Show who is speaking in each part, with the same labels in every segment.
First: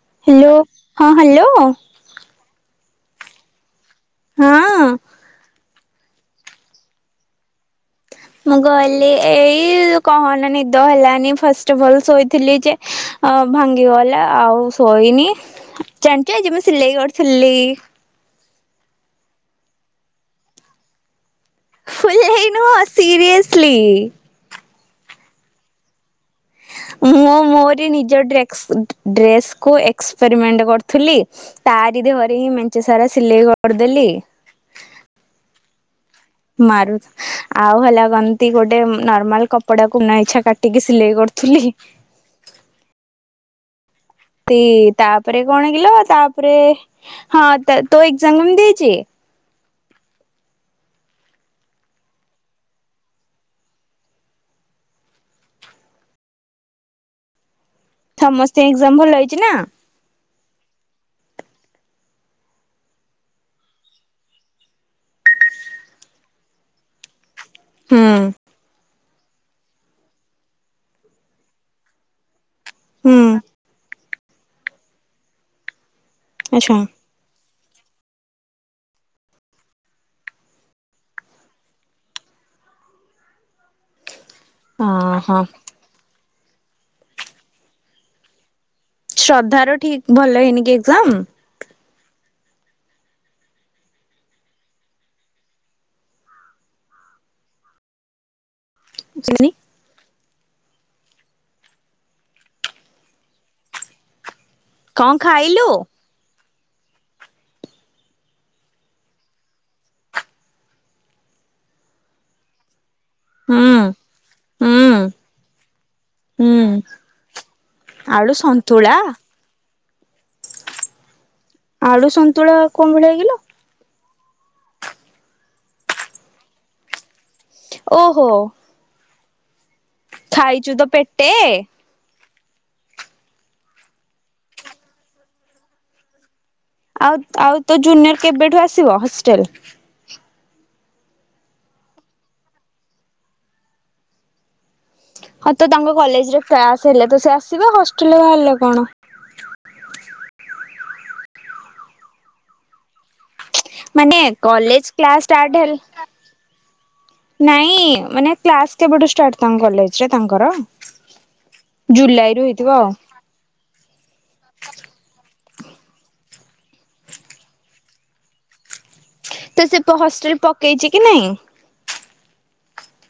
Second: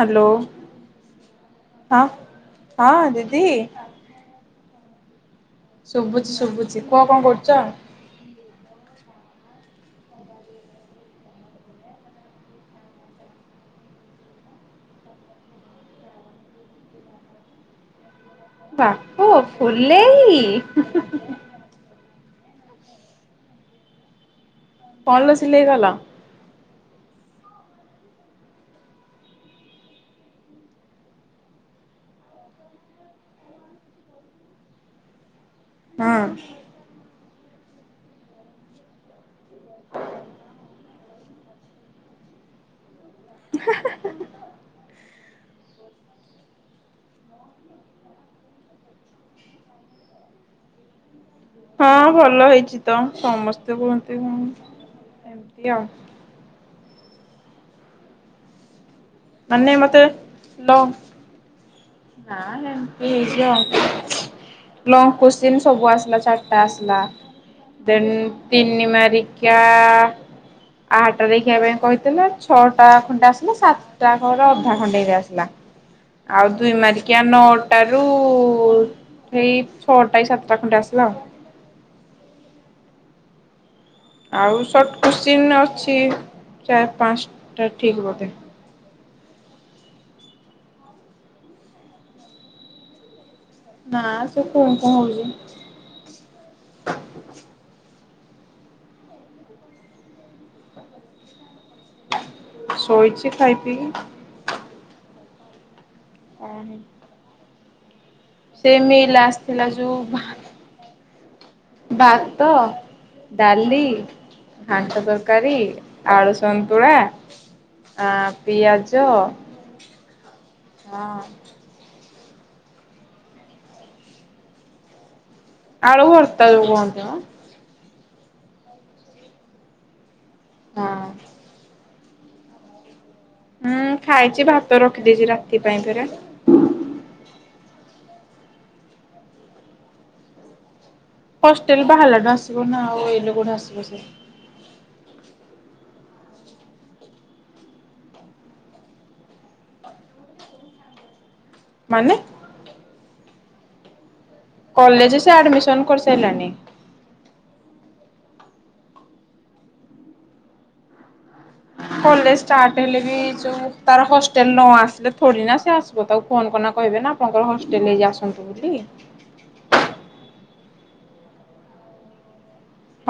Speaker 1: Hello.
Speaker 2: Hello ହଁ hello
Speaker 1: ହଁ ହଁଅଁ ଦିଦି।
Speaker 2: ହଁଅଁ।
Speaker 1: ଶୁଭୁଛି ଶୁଭୁଛି କୁହ କଣ କରୁଚ?
Speaker 2: ମୁଁ ଗଲିି ଏଇ କହନି ନିଦ ହେଲାନି ଫାଷ୍ଟେ ଭଲ୍ ଶୋଇଥିଲି ଯେ। ଅ ଭାଙ୍ଗିଗଲା ଆଉ ଶୋଇନି। ଜାଣିଚ ଆଜି ମୁଁ ସିଲେଇ ଗଡ଼୍ ଥିଲି।
Speaker 1: ତାପ ଫୁଲେଇ ହୁଁ ହୁଁ
Speaker 2: ଫୁଲେହି ନୁହଁ ସିରିୟେସ୍ଲି।
Speaker 1: କଣ ଲୋ ସିଲେଇ ଗଲ।
Speaker 2: ମୁଁ ମୋରି ନିଜ ଡ୍ରେକ୍ସ [unintelligible] ଡ୍ରେସ୍ କୁ ଏକ୍ସେପେରିମେଣ୍ଟେ କରୁଥିଲି। ତାରି ଦେହରେ ହିଁ ମଞ୍ଚେ ସାରା ସିଲେଇ କରିଦେଲି।
Speaker 1: ହଁ।
Speaker 2: ମାରୁଥ୍ ଆଉ ହେଲା କନ୍ତି ଗୋଟେ ନର୍ମାଲ୍ କପଡ଼ା କୁ ନା ଇଛା କାଟିକି ସିଲେଇ କରୁଥିଲିହି।
Speaker 1: ହାଁ ହାଁ।
Speaker 2: ତି ତାପରେ କଣ କିଲୋ ତାପରେ ହଁ ତଏ ତୋ ଏକ୍ଜାମ୍ କମ୍ତି ଦେଇଚି?
Speaker 1: ହଁ ଭଲ ହେଇଚି ତ ସମସ୍ତେ କୁହନ୍ତି କଣ ଏମିତି ଆଉ।
Speaker 2: ଠମସ୍ତେ ଏକ୍ଜାମ୍ ଭଲ ହେଇ
Speaker 1: ମାନେ ମତେ ଲ ନା ନା ଏମିତି ହେଇଚି ଆଉ। ଲଙ୍ଗ କୋଶ୍ଚିନ୍ ସବୁ ଆସିଲା ଚାରିଟା ଆସିଲା
Speaker 2: ହୁଁ
Speaker 1: ଦେନ୍ ତିନି ମାରିକିଆ [unintelligible] ଛଅଟା ଖଣ୍ଡେ ଆସିଲା ସାତଟା କର ଅଧା ଖଣ୍ଡେ ଆସିଲା, ଆଉ ଦୁଇ
Speaker 2: ଆଚ୍ଛା
Speaker 1: ମାରି କିଆ, ନଅଟାରୁ ସେଇ ଛଅଟା କି ସାତଟା ଖଣ୍ଡେ ଆସିଲା ଆଉ ଆଉ ସଟ
Speaker 2: ଓହୋ
Speaker 1: କୋଶ୍ଚିନ ଅଛି, ଚାର ପାଞ୍ଚଟା ଠିକ୍ ବୋଧେ।
Speaker 2: ଶ୍ରଦ୍ଧାର ଠିକ ଭଲ ହେଇନି କି ଏକ୍ଜାମ?
Speaker 1: ନା ସେ [unintelligible]
Speaker 2: [unintelligible]
Speaker 1: ମୁଁ ଶୋଇଛି ଖାଇ ପିଇକି।
Speaker 2: କଣ ଖାଇଲୁ?
Speaker 1: ଓହୋ। ସେ ମିଲ ଆସିଥିଲା ଯୋଉ ଭା ବାତ
Speaker 2: ହୁଁ
Speaker 1: ଡାଲି, ଘାଣ୍ଟ
Speaker 2: ହୁଁ
Speaker 1: ତରକାରୀ, ଆଳୁ
Speaker 2: ହୁଁ
Speaker 1: ସନ୍ତୁଳା ଆ
Speaker 2: ଆଳୁ ସନ୍ତୁଳା
Speaker 1: ପିଆଜ ହଁ।
Speaker 2: ଆଳୁ ସନ୍ତୁଳା କୋଉ ଭଳିଆ କିଲୋ?
Speaker 1: ଆଳୁ ଭରତା ଯୋଉ କହନ୍ତି ମ।
Speaker 2: ଓହୋ। ଖାଇଛୁ ତ ପେଟେ?
Speaker 1: ହୁଁ ଖାଇଛି ଭାତ ରଖିଦେଇଛି ରାତି ପାଇଁ ପରା।
Speaker 2: ଆଉ ଆଉ ତୋ ଜୁନିୟର କେବେଠୁ ଆସିବ ହଷ୍ଟେଲ?
Speaker 1: ହଷ୍ଟେଲ ବାହେଲାଡୁ ଆସିବ ନା ଆଉ, ଏନେ କୋଉଠି ଆସିବ ସେ।
Speaker 2: ହଁ ତ ତାଙ୍କ କଲେଜରେ କ୍ଲାସ୍ ହେଲା ତ ସେ ଆସିବା ହଷ୍ଟେଲ ବାହାରିଲେ କଣ?
Speaker 1: ମାନେ?
Speaker 2: ମାନେ କଲେଜ କ୍ଲାସ୍
Speaker 1: ସେ
Speaker 2: ସାଟ୍
Speaker 1: ଆଡମିସନ
Speaker 2: ହେଲେ ନା।
Speaker 1: କରିସାରିଲାଣି।
Speaker 2: ନାଇଁ ମାନେ କ୍ଲାସ କେବେଠୁ ଷ୍ଟାର୍ଟ ତମ କଲେଜରେ ତାଙ୍କର? ଜୁଲାଇ
Speaker 1: କଲେଜ
Speaker 2: ରୁ ହେଇଥିବ
Speaker 1: ଷ୍ଟାର୍ଟ
Speaker 2: ଆଉ
Speaker 1: ହେଲେ ବି ଯୋଉ ତାର ହଷ୍ଟେଲ ନ ଆସିଲେ ଥୋଡି ନା ସେ ଆସିବ ତାକୁ ଫୋନ କଲେ କହିବେ ନା ଆପଣଙ୍କର ହଷ୍ଟେଲ ଇଏ ଆସନ୍ତୁ। ବୁଲି।
Speaker 2: ତ ସେ ତୋ ହଷ୍ଟେଲ ପକେଇଛି କି ନାହିଁ?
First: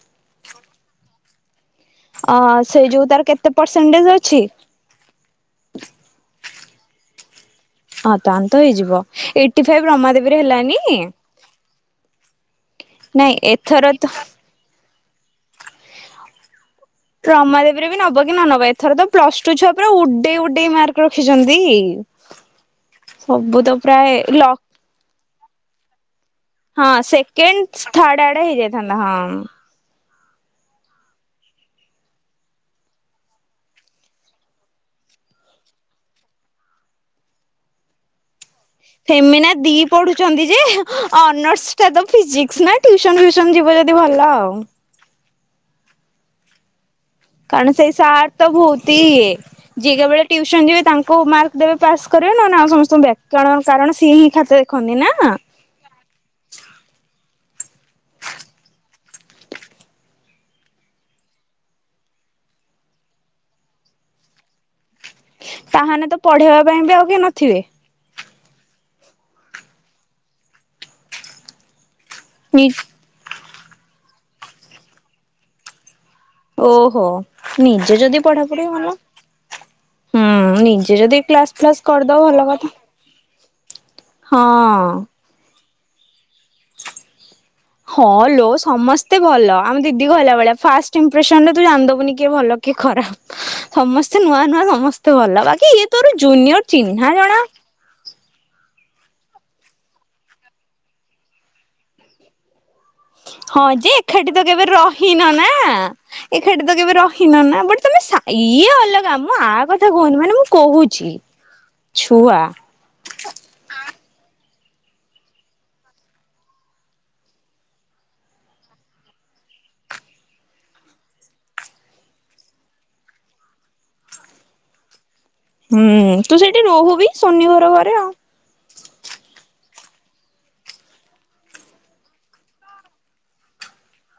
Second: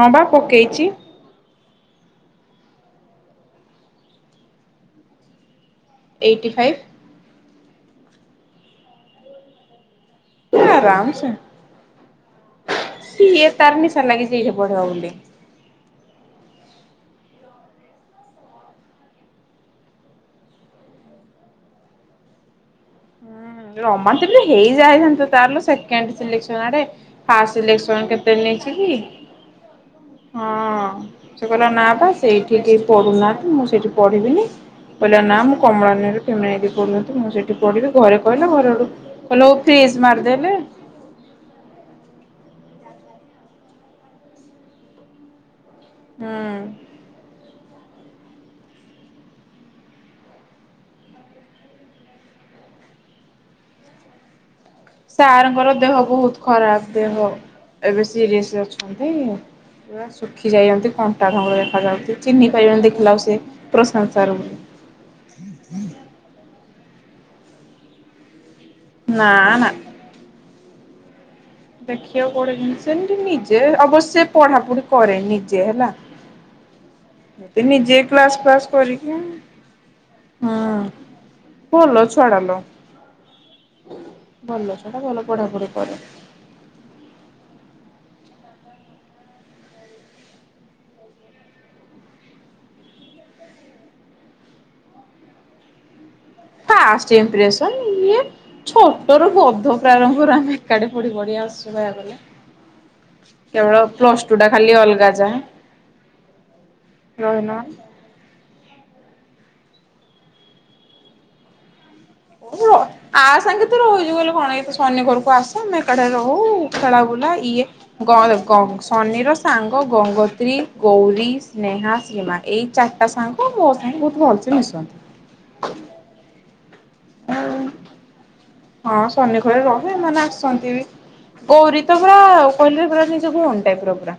Speaker 1: ହଁ ବା ପକେଇଛି।
Speaker 2: ଅ ସେଇ ଯୋଉ ତାର କେତେ ପରସେଣ୍ଟେଜ ଅଛି?
Speaker 1: Eighty five.
Speaker 2: ହଁ ତାହାଲେ ତ ହେଇଯିବ, ଏଇଟି ଫାଇଭ ରମାଦେବୀରେ ହେଲାନି?
Speaker 1: ଆରାମସେ
Speaker 2: ନାଇଁ
Speaker 1: ସିଏ ତାର
Speaker 2: ଏଥର ତ
Speaker 1: ନିିଶା ଲାଗିଛି ଏଇଠି ପଡ଼ିବ ବୋଲି।
Speaker 2: ରମାଦେବୀରେ ବି ନବ କି ନ ନବ, ଏଥର ତ ପ୍ଲସ ଟୁ ଛୁଆ ପୁରା ଉଡେଇ ଉଡେଇ ମାର୍କ ରଖିଛନ୍ତି। ସବୁ ତ
Speaker 1: ହୁଁ
Speaker 2: ପ୍ରାୟ
Speaker 1: ରମାଦେବୀ
Speaker 2: ଲକ୍
Speaker 1: ହେଇଯାଇଥାନ୍ତା, ତାହେଲେ ସେ ସେକେଣ୍ଡ ସିଲେକ୍ସନ ଆରେ
Speaker 2: ହଁ ସେକେଣ୍ଡ
Speaker 1: ଫାଷ୍ଟସିଲେ କ୍ସନ୍
Speaker 2: ଥାର୍ଡ ଆଡେ
Speaker 1: କେତେ ନେଇଥିଲି?
Speaker 2: ହେଇଯାଇଥାନ୍ତା ହଁ।
Speaker 1: ହଁ। ସେ କହିଲା ନା ବା ସେଇଠି କିଏ ପଢୁନାହାନ୍ତି ମୁଁ ସେଇଠି ପଢିବିନି। ସେ କହିଲା ନା ମୁଁ କମଳାନୀରେ ତମେ ଏଇଠି ପଢ଼ୁଚ ମୁଁ ସେଇଠି ପଢିବି। ଘରେ କହିଲା ଘରଆଡୁ [unintelligible] ଫ୍ରିଜ ମାରିଦେଲେ।
Speaker 2: ଅନର୍ସଟ ତ ଫିଜିକ୍ସ ନା ଟ୍ୟୁସନ ଫ୍ୟୁସନ ଯିବ ଯଦି ଭଲ ଆଉ।
Speaker 1: ହୁଁ।
Speaker 2: କାରଣ ସେଇ ସାର ତ ଭୋତିଏ। ଯିଏ କେବେଳ ଟ୍ୟୁସନ ଯିବେ ତାଙ୍କୁ ମାର୍କ ଦେବେ ପାସ୍ କରିବେ ନହେଲେ ଆଉ ସମସ୍ତଙ୍କୁ ବ୍ୟାକ, କାରଣ ସିଏ ହିଁ ଖାତା ଦେ
Speaker 1: ସାରଙ୍କର ଦେହ ବହୁତୁ ଖରାପ ଦେହ ଏବେ ସିରିଅସ ଅଛନ୍ତି। ପୁରା ଶୁଖି ଯାଇଛନ୍ତି କଣ୍ଟା ଧଙ୍ଗ ଦେଖାଯାଉଛି ଚିହ୍ନିପାରିବନି ଦେଖିଲା ବେଳୁ ସେ ପ୍ରଶାନ୍ତ ସାର ବୋଲି।
Speaker 2: ତାହାନେ ତ ପଢେଇବା ପାଇଁ ବି ଆଉ କି ନଥିବେ।
Speaker 1: ନା ନା‌। ଦେଖିବ କୋଉଠି
Speaker 2: ନି
Speaker 1: କେମିତି ସେମିତି ନିଜେ ଅବଶ୍ୟ ପଢାପଢି କରେ ନିଜେ ହେଲା।
Speaker 2: ଓହୋ ନିଜେ ଯଦି
Speaker 1: କ୍ଲାସ ଫ୍ଲାସ
Speaker 2: ପଢାପଢି ଭଲ।
Speaker 1: କରିକି
Speaker 2: ହୁଁ ନିଜେ ଯଦି କ୍ଲାସ ଫ୍ଲାସ
Speaker 1: ଭଲ
Speaker 2: କରିଦବ
Speaker 1: ଛୁଆଟା
Speaker 2: ଭଲ
Speaker 1: ଲୋ
Speaker 2: କଥା।
Speaker 1: ଭଲ ସେଟା
Speaker 2: ହଁ।
Speaker 1: ଭଲ ପଢାପଢି କରେ।
Speaker 2: ହଁ ଲୋ ସମସ୍ତେ ଭଲ ଆମ ଦିଦି କହିଲା ଭଳିଆ ଫାଷ୍ଟ ଇମ୍ପ୍ରେସନ ରେ ତୁ ଜାଣିଦବୁନି କିଏ ଭଲ କିଏ ଖରାପ। ସମସ୍ତେ ନୂଆ ନୂଆ ସମସ୍ତେ ଭଲ ବାକି ଇଏ ତୋର ଜୁନିୟର
Speaker 1: ଫାଷ୍ଟ
Speaker 2: ଚିହ୍ନା ଜଣା
Speaker 1: ଇମ୍ପ୍ରେସନ ଇଏ ଛୋଟରୁ ବୋଧ ପ୍ରାରମ୍ଭରୁ ଆମେ ଏକାଠି ପଢି ପଢି ଆସୁଛୁ କହିବାକୁ ଗଲେ।
Speaker 2: ହଁ
Speaker 1: କେବଳ
Speaker 2: ଯେ
Speaker 1: ପ୍ଲସ
Speaker 2: ଏକାଠି
Speaker 1: ଟୁ
Speaker 2: ତ
Speaker 1: ଟା
Speaker 2: କେବେ
Speaker 1: ଖାଲି ଅଲଗା
Speaker 2: ରହିନ
Speaker 1: ଯାହା
Speaker 2: ନା। ଏକାଠି ତ କେବେ ରହିନ
Speaker 1: ରହିଲା
Speaker 2: ନା ବଟ୍ ତମେ ସା ଇଏ ଅଲଗା ମୁଁ ଆ କଥା କହୁନି ମାନେ ମୁଁ କହୁଛି ଛୁଆ
Speaker 1: ଆ ସାଙ୍ଗେ ତ ରହିଛୁ ବୋଲି କଣ ଇଏ ତ ଶନି ଘରକୁ ଆସେ ଆମେ ଏକାଠି ରହୁ ଖେଳା ବୁଲା ଇଏ ଗ--ଗ ସନ୍ନିର ସାଙ୍ଗ ଗଙ୍ଗୋତ୍ରୀ, ଗୌରୀ, ସ୍ନେହା, ଶ୍ରୀମାନ। ଏଇ ଚାରିଟା ସାଙ୍ଗ ମୋ ସାଙ୍ଗେ ବହୁତ ଭଲସେ ମିଶନ୍ତି।
Speaker 2: ହୁଁ ତୁ ସେଇଠି ରହୁବି ଶନି ଘର ଘରେ ଆଉ।
Speaker 1: ହଁ ଶନି ଘରେ ରହେ ଏମାନେ ଆସନ୍ତି ବି। ଗୌରୀ ତ ପୁରା କହିଲି ପୁରା ନିଜ ଭଉଣୀ ଟାଇପ ର ପୁରା।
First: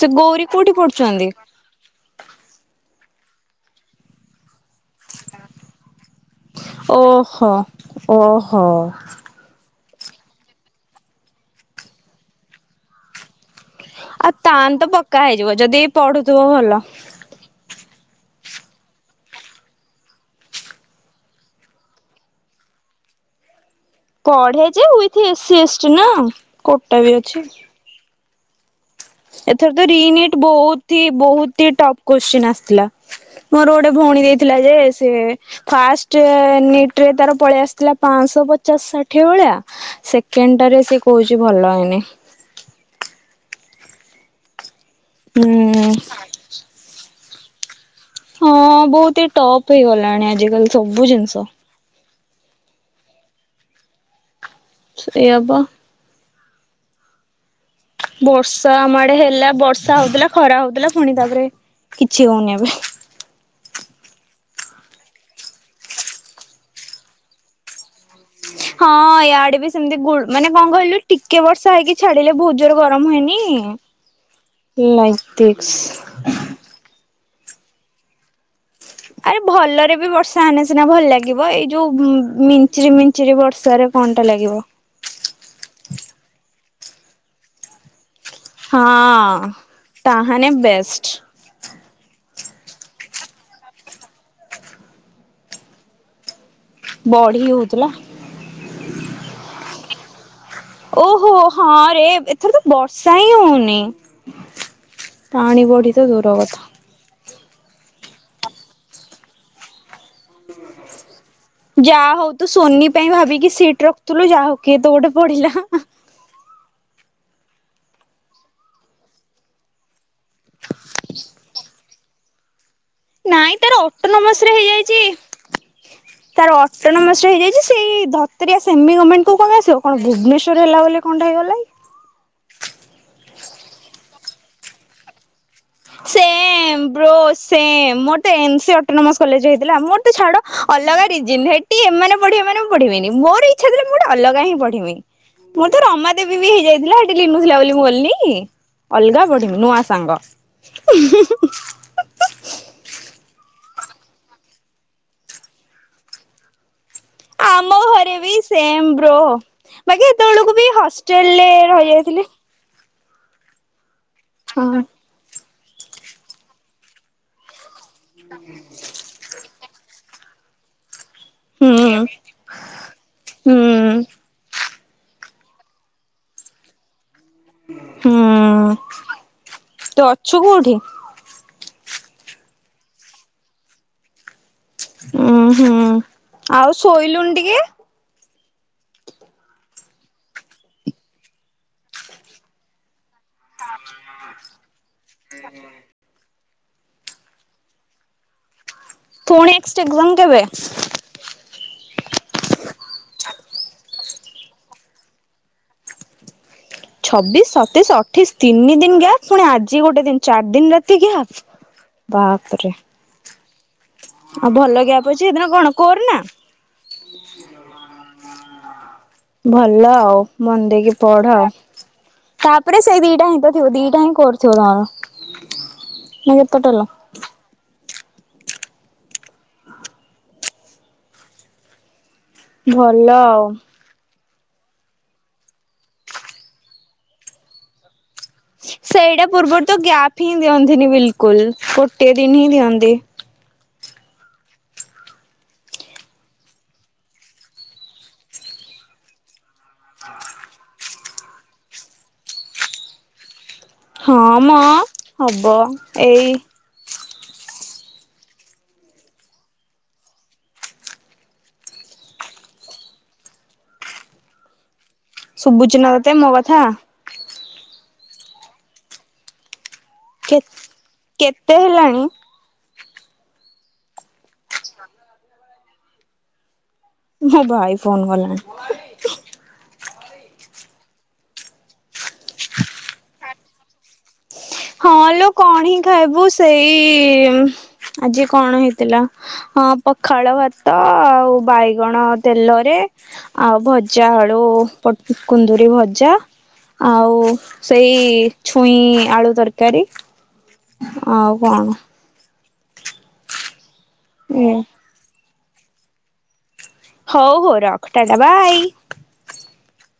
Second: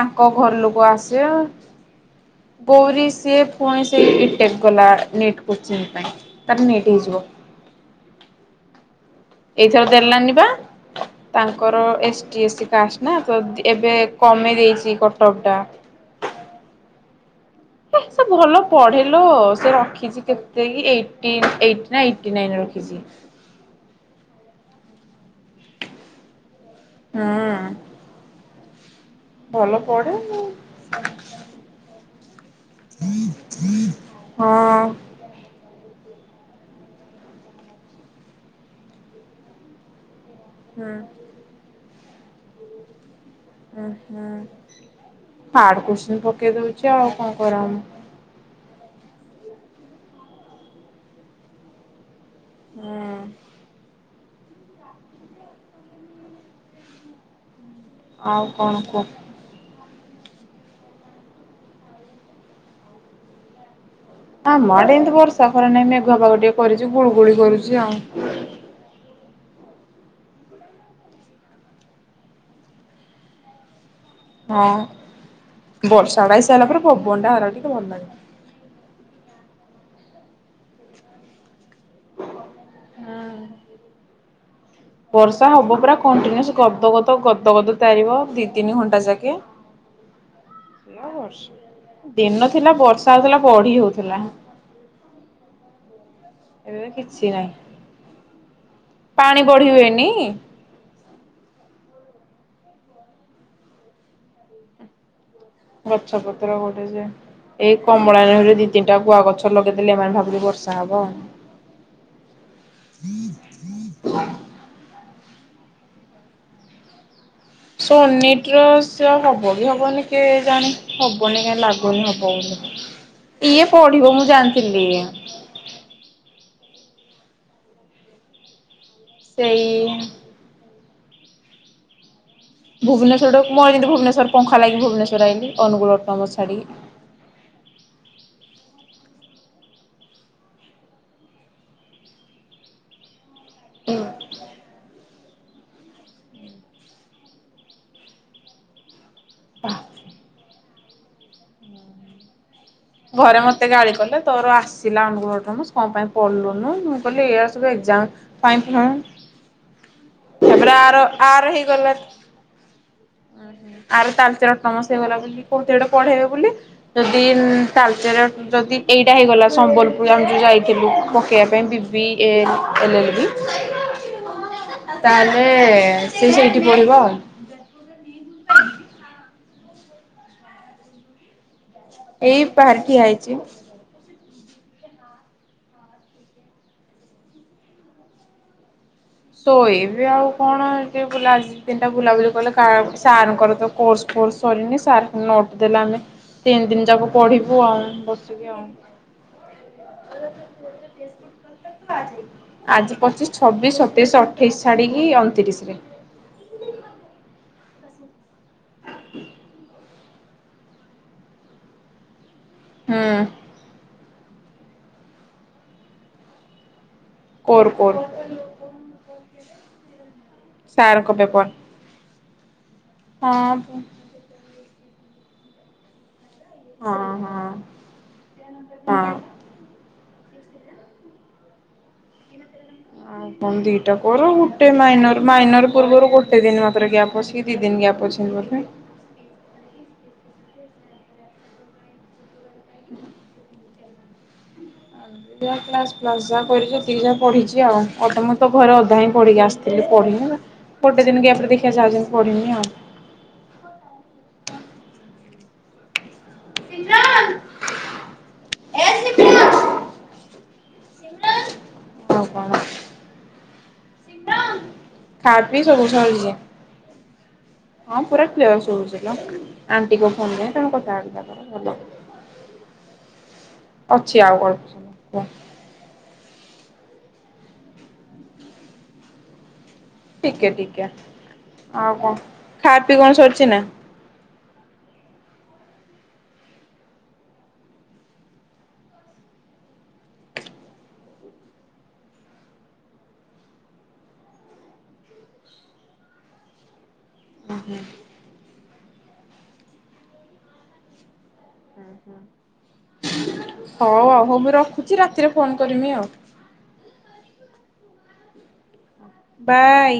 Speaker 2: ସେ ଗୌରୀ
Speaker 1: ଘର
Speaker 2: କୋଉଠି
Speaker 1: ଲୋକ
Speaker 2: ପଢୁଛନ୍ତି
Speaker 1: ଆସିବେ। ଗୌରୀ ସିଏ ପୁଣି ସେଇ ବିଟେକ୍ ଗଲା ନିଟ କୋଚିଂ ପାଇଁ। ତାର ନିଟ୍ ହେଇଯିବ
Speaker 2: ଓହୋ ଓହୋ।
Speaker 1: ଏଇଥର ଦେଲାନି ବା ତାଙ୍କର S T S C caste ନା ତ ଏବେ
Speaker 2: ଆଉ
Speaker 1: କମେଇ
Speaker 2: ତାନ୍ ତ
Speaker 1: ଦେଇଛି
Speaker 2: ପକ୍କା
Speaker 1: କଟଅପ୍
Speaker 2: ହେଇଯିବ
Speaker 1: ଟା।
Speaker 2: ଯଦି ପଢୁଥିବ ଭଲ।
Speaker 1: ହେ ସେ ଭଲ ପଢେଲୋ ସେ ରଖିଛି କେତେକି ଏଇଟି ଏଇଟ ନା ଏଇଟି ନାଇନ ରଖିଛି।
Speaker 2: ପଢେ ଯେ with S C - S T ନା କୋଟା ବି ଅଛି।
Speaker 1: ହୁଁ
Speaker 2: ଏଥର
Speaker 1: ଭଲ
Speaker 2: ତ
Speaker 1: ପଢେ
Speaker 2: ରି-ନିଟ
Speaker 1: ହଁ
Speaker 2: ବହୁତ ହି ବହୁତ ହି ଟପ୍ କୋଶ୍ଚିନ୍ ଆସି ଥିଲା। ମୋର ଗୋଟେ ଭଉଣୀ ଦେଇଥିଲା ଯେ ସେ ଫାଷ୍ଟ ଯେ ନିଟ୍ ରେ ତାର ପଳେଇ ଆସିଥିଲା ପାଁଶହ ପଚାଶ ଷାଠିଏ ଭଳିଆ ସେକ୍ ସେକେଣ୍ଡଟା ରେ
Speaker 1: ହୁଁ।
Speaker 2: ସିଏ କହୁଛି ଭଲ ହେଇନି।
Speaker 1: ଉଁ ହୁଁ।
Speaker 2: ହୁଁ।
Speaker 1: ହାର୍ଡ କୋସ୍ଚିନ ପକେଇ ଦଉଛି ଆଉ କଣ କରା ହବ।
Speaker 2: ହଁ ବହୁତ ହି ଟଫ୍ ହେଇଗଲାଣି ଆଜିକାଲି ସବୁ ଜିନିଷ।
Speaker 1: ହୁଁ।
Speaker 2: ସେଇଆ ବା।
Speaker 1: ଆଉ
Speaker 2: ବର୍ଷା
Speaker 1: କଣ
Speaker 2: ଆମ
Speaker 1: କୁହ?
Speaker 2: ଆଡେ ହେଲା ବର୍ଷା ହଉଥିଲା ଖରା ହଉଥିଲା ଫୁଣି ତାପରେ କିଛି ହଉନି ଏବେ।
Speaker 1: ଆମ ଆଡେ ଏମିତି ବର୍ଷା ଖରା ନାହିଁ ମେଘୁଆ ପାଗ ଟିକେ କରିଛି ଗୁଳୁଗୁଳି କରୁଛି ଆଉ।
Speaker 2: ହଁ ଇଆଡ଼େ ବି ସେମିତି ଗୁଳ ମାନେ କଣ କହିଲୁ ଟିକେ ବର୍ଷା ହେଇକି ଛାଡିଲେ ବହୁତ ଜୋର ଗରମ ହୁଏନି
Speaker 1: ହଁ।
Speaker 2: [unintelligible]
Speaker 1: ପବନ ଟା ହେରା ଟିକେ ଭଲ ଲାଗେ।
Speaker 2: ଆରେ ଭଲରେ ବି ବର୍ଷା ହେନେ ସିନା ଭଲ ଲାଗିବ ଏଇ ଯୋଉ ଉଁ ମିଞ୍ଚରି ମି ଞ୍ଚିରି ବର୍ଷା ରେ କଣ ଟା ଲାଗିବ।
Speaker 1: ବର୍ଷା ହବ ପୁରା କଣ୍ଟିନ୍ୟୁସ ଗଦ ଗଦ ଗଦ ଗଦ ତାରିବ। ଦି ତିନି ଘଣ୍ଟା ଯାକେ।
Speaker 2: ହଁ ତାହାନେ ବେଷ୍ଟ।
Speaker 1: [inaudible] ଦିନ ଥିଲା ବର୍ଷା ହେଉଥିଲା ବଢି ହଉଥିଲା। ଏବେ କିଛି
Speaker 2: ବଢି
Speaker 1: ନାହିଁ
Speaker 2: ହଉଥିଲା।
Speaker 1: ପାଣି ବଢି ହୁଏନି
Speaker 2: ଓହୋ ହଁରେ ଏଥର ତ ବର୍ଷା ହିଁ ହଉନି। ପାଣି ବଢି ତ
Speaker 1: ଗଛ
Speaker 2: ଦୂର
Speaker 1: ପତ୍ର
Speaker 2: କଥା।
Speaker 1: ଗୋଟେ ଯେ ଏଇ କମଳାନେହେରୁ ଦି ତିନିଟା ଗୁଆ ଗଛ ଲଗେଇଦେଲେ ଏମାନେ ଭାବୁଚନ୍ତି ବର୍ଷା ହବ ଆଉ।
Speaker 2: ଯାହା ହଉ ତୁ ସୋନି ପାଇଁ ଭାବିକି ସିଟ ରଖିଥିଲୁ ଯାହା ହଉ କିଏ ତ ଗୋଟେ ପଢିଲା ହା ହା।
Speaker 1: ସୋନି ଟ ର ସେ ହବ କି ହବନି କେଜାଣି? ହବନି କାଇଁ ଲାଗୁନି ହବ ବୋଲି
Speaker 2: ନାଇଁ
Speaker 1: ଇଏ
Speaker 2: ତାର
Speaker 1: ପଢିବ ମୁଁ
Speaker 2: ଅଟୋନମସ ରେ
Speaker 1: ଜାଣିଥିଲି।
Speaker 2: ହେଇଯାଇଛି ତାର ଅଟୋନୋମସ ହେଇଯାଇଛି ସେଇ ଧ ତ୍ରିଆ ସେମିଗମେଣ୍ଟ କଣ ପାଈଁ
Speaker 1: ସେଇ
Speaker 2: ଆସିବ କଣ ଭୁବନେଶ୍ୱର ହେଲା ବୋଲି କଣଟା ହେଇଗଲା।
Speaker 1: ଭୁବନେଶ୍ୱର ମୁଁ ଏମିତି ଭୁବନେଶ୍ୱର ପଙ୍ଖ ଲାଗି ଭୁବନେଶ୍ୱର ଆଇଲି ଅନୁଗୁଳ ଅଟୋନମସ ଛାଡ଼ି।
Speaker 2: ମୋର ସେମ ମୋର ତ ଏନ ସି ଅଟୋନୋମସ କଲେଜ ହେଇଥିଲା ମୋର ତ ଛାଡ ଅଲଗା ରିଜିନ ହେ ଟି ଏମାନେ ପଢିବ ମାନେ ମୁଁ ପଢିବିନି ମୋର ଇଚ୍ଛା ଥିଲା ମୁଁ ଗୋଟେ ଅଲଗା ହିଁ ପଢିବି। ମୋର ତ ରମାଦେବୀ ବି ହେଇଯାଇଥିଲା ହେଠି ଲିନୁ ଥିଲାବୋଲି ମୁଁ ଗଲିନି। ଅଲଗା ପଢିବି ନୂଆ ସାଙ୍ଗ।
Speaker 1: ଘରେ ମତେ ଗାଳି କଲେ ତୋର ଆସିଲା ଅନୁଗୁଳ ଅଟନମସ କଣ ପାଇଁ ପଡିଲୁନୁ
Speaker 2: ଆମ ହରେ ବି ସେମ ବ୍ରୋ ବାକି ଏତେବେଳକୁ ବି ହଷ୍ଟେଲରେ ରହିଯାଇଥିଲି।
Speaker 1: ଉଁ ହୁଁ ଆର ତାଳଚେର
Speaker 2: ହଁ
Speaker 1: ଅଟନମସ ହେଇଗଲା ବୋଲି କହୁଚି ହେଟେ ପଢେଇବେ ବୋଲି ଯଦି ତାଳଚେର ଯଦି ଏଇ ଏଇଟା ହୋଇଗଲା ସମ୍ବଲପୁର ଆମେ ଯଉ ଯାଇଥିଲୁ ପକେଇବା ପାଇଁ ବିି
Speaker 2: ହୁଁ।
Speaker 1: B A L L B.
Speaker 2: ହୁଁ
Speaker 1: ତାହେଲେ ସି ସେଇଠି ପଢିବ ଆଉ।
Speaker 2: ହୁଁ ତୁ ଅଛୁ କୋଉଠି?
Speaker 1: ଏଇ ବାହାରେ ଠିଆ ହେଇଚି।
Speaker 2: ଉୁଁ ହୁଁ ଆଉ ଶୋଇଲୁନି ଟିକିଏ?
Speaker 1: ଶୋଇବି ଇ ଆଉ କଣ ଏ ଆଜି ଦିନଟା ବୁଲାବୁଲି କଲେ ସାର କୁ ଙ୍କ ର କୋର୍ସ ଫୋର୍ସ ସରି ନି ସାର ନୋଟ ଦେଲେ ଆମେ ତିନି ଦିନ ଯାକ ପଢିବୁ ଆଉ ବସିକି ଆଉ।
Speaker 2: ଫୁଣି ନେକ୍ସଟ ଏକ୍ଜାମ କେବେ?
Speaker 1: ଆଜି ପଚିଶ ଛବିଶ ସତେଇଶ ଅଠେଇଶ ଛାଡିକି ଅଣତିରିଶ ରେ।
Speaker 2: ଛବିଶ ସତେଇଶ ଅଠେଇଶ ତିନି ଦିନ ଗ୍ୟାପ ପୁଣି ଆଜି ଗୋଟେ ଦିନ ଚାରି ଦିନ ରାତି ଗ୍ୟାପ ବାପରେ।
Speaker 1: ହୁଁ।
Speaker 2: ଆ ଭଲ ଗ୍ୟାପ ଅଛି ସେଦିନ କଣ କୋର ନା
Speaker 1: କୋର କୋର
Speaker 2: ଭଲ ଆଉ ମନ ଦେଇକି
Speaker 1: ସାରଙ୍କ
Speaker 2: ପଢ।
Speaker 1: ପେପର
Speaker 2: ତାପରେ ସେଇ ଦିଟା ହିଁ ତ
Speaker 1: ହଁ
Speaker 2: ଥିବ ଦିଟା ହିଁ କୋର ଥିବ ତମର ନା କେତଟା ଲୋ?
Speaker 1: ହଁ ହଁ ହଁ।
Speaker 2: ଭଲ ଆଉ।
Speaker 1: ଏଟା କରୁ ଗୋଟେ ମାଇନର ମାଇନର ପୂର୍ବରୁ ଗୋଟେ ଦିନ ମାତ୍ର ଗ୍ୟାପ୍ ଅଛିି ଦି ଦିନ ଗ୍ୟାପ ଅଛି ବୋଧେ।
Speaker 2: ସେଇଟା ପୂର୍ବର ତ ଗ୍ୟାପ ହିଁ ଦଅନ୍ତିନି ବିଲକୁଲ ଗୋଟେ ଦିନ ହିଁ ଦିଅନ୍ତି।
Speaker 1: ଯାହା କ୍ଲାସ୍ ଫ୍ଲାସ ଯାହା ପଢିଛି ସେତିକି ଯାହା ପଢିଛି ଆଉ। ଆଉ ତମର ତ ଘରେ ଅଧା ହିଁ ପଢିକି ଆସିଥିଲି ପଢିନି। ଗୋଟେ ଦିନ ଗ୍ୟାପରେ ଦେଖିବା ଯାହା ଯେମିତି ପଡିିମି ଆଉ।
Speaker 2: ହଁ ମ ହବ ଏଇ
Speaker 1: [unintelligible] ଆଉ କଣ? ଖା ପି
Speaker 2: ଶୁଭୁଚି
Speaker 1: ସବୁ
Speaker 2: ନା ତତେ
Speaker 1: ସରିଚି।
Speaker 2: ମୋ କଥା?
Speaker 1: ହଁ ପୁରା କ୍ଲିୟର ଶୁଭୁଛିଲୋ। ଆଣ୍ଟିଙ୍କ
Speaker 2: କେ
Speaker 1: ଫୋନରେ ତମେ କଥାବାର୍ତା
Speaker 2: କେତେ
Speaker 1: କଲେ ଭଲ।
Speaker 2: ହେଲାଣି
Speaker 1: ଅଛି ଆଉ ଅଛି କୁହ।
Speaker 2: ମୋ ଭାଇ ଫୋନ କଲାଣି।
Speaker 1: ଟିକେ ଟିକେ ଆଉ କଣ ଖାଇବା ପିଇବା ସରିଛି ନା?
Speaker 2: ହଁଲୋ କଣ ହିଁ ଖାଇବୁ ସେଇ ଆଜି କଣ ହେଇଥିଲା ହଁ ପଖାଳ ଭାତ ଆଉ ବାଇଗଣ ତେଲରେ ଆଉ ଭଜା ଆଳୁ ପୋଟ କୁନ୍ଦୁରି ଭଜା ଆଉ ସେଇ ଛୁଇଁ ଆଳୁ ତରକାରୀ ଆଉ କଣ।
Speaker 1: ହଉ ଆଉ ହଉ ମୁଁ ରଖୁଛି ରାତିରେ ଫୋନ କରିମି ଆଉ।
Speaker 2: ହଉ ହଉ ରଖ ଟା ଟା ବାଇ।
Speaker 1: ବାଏ।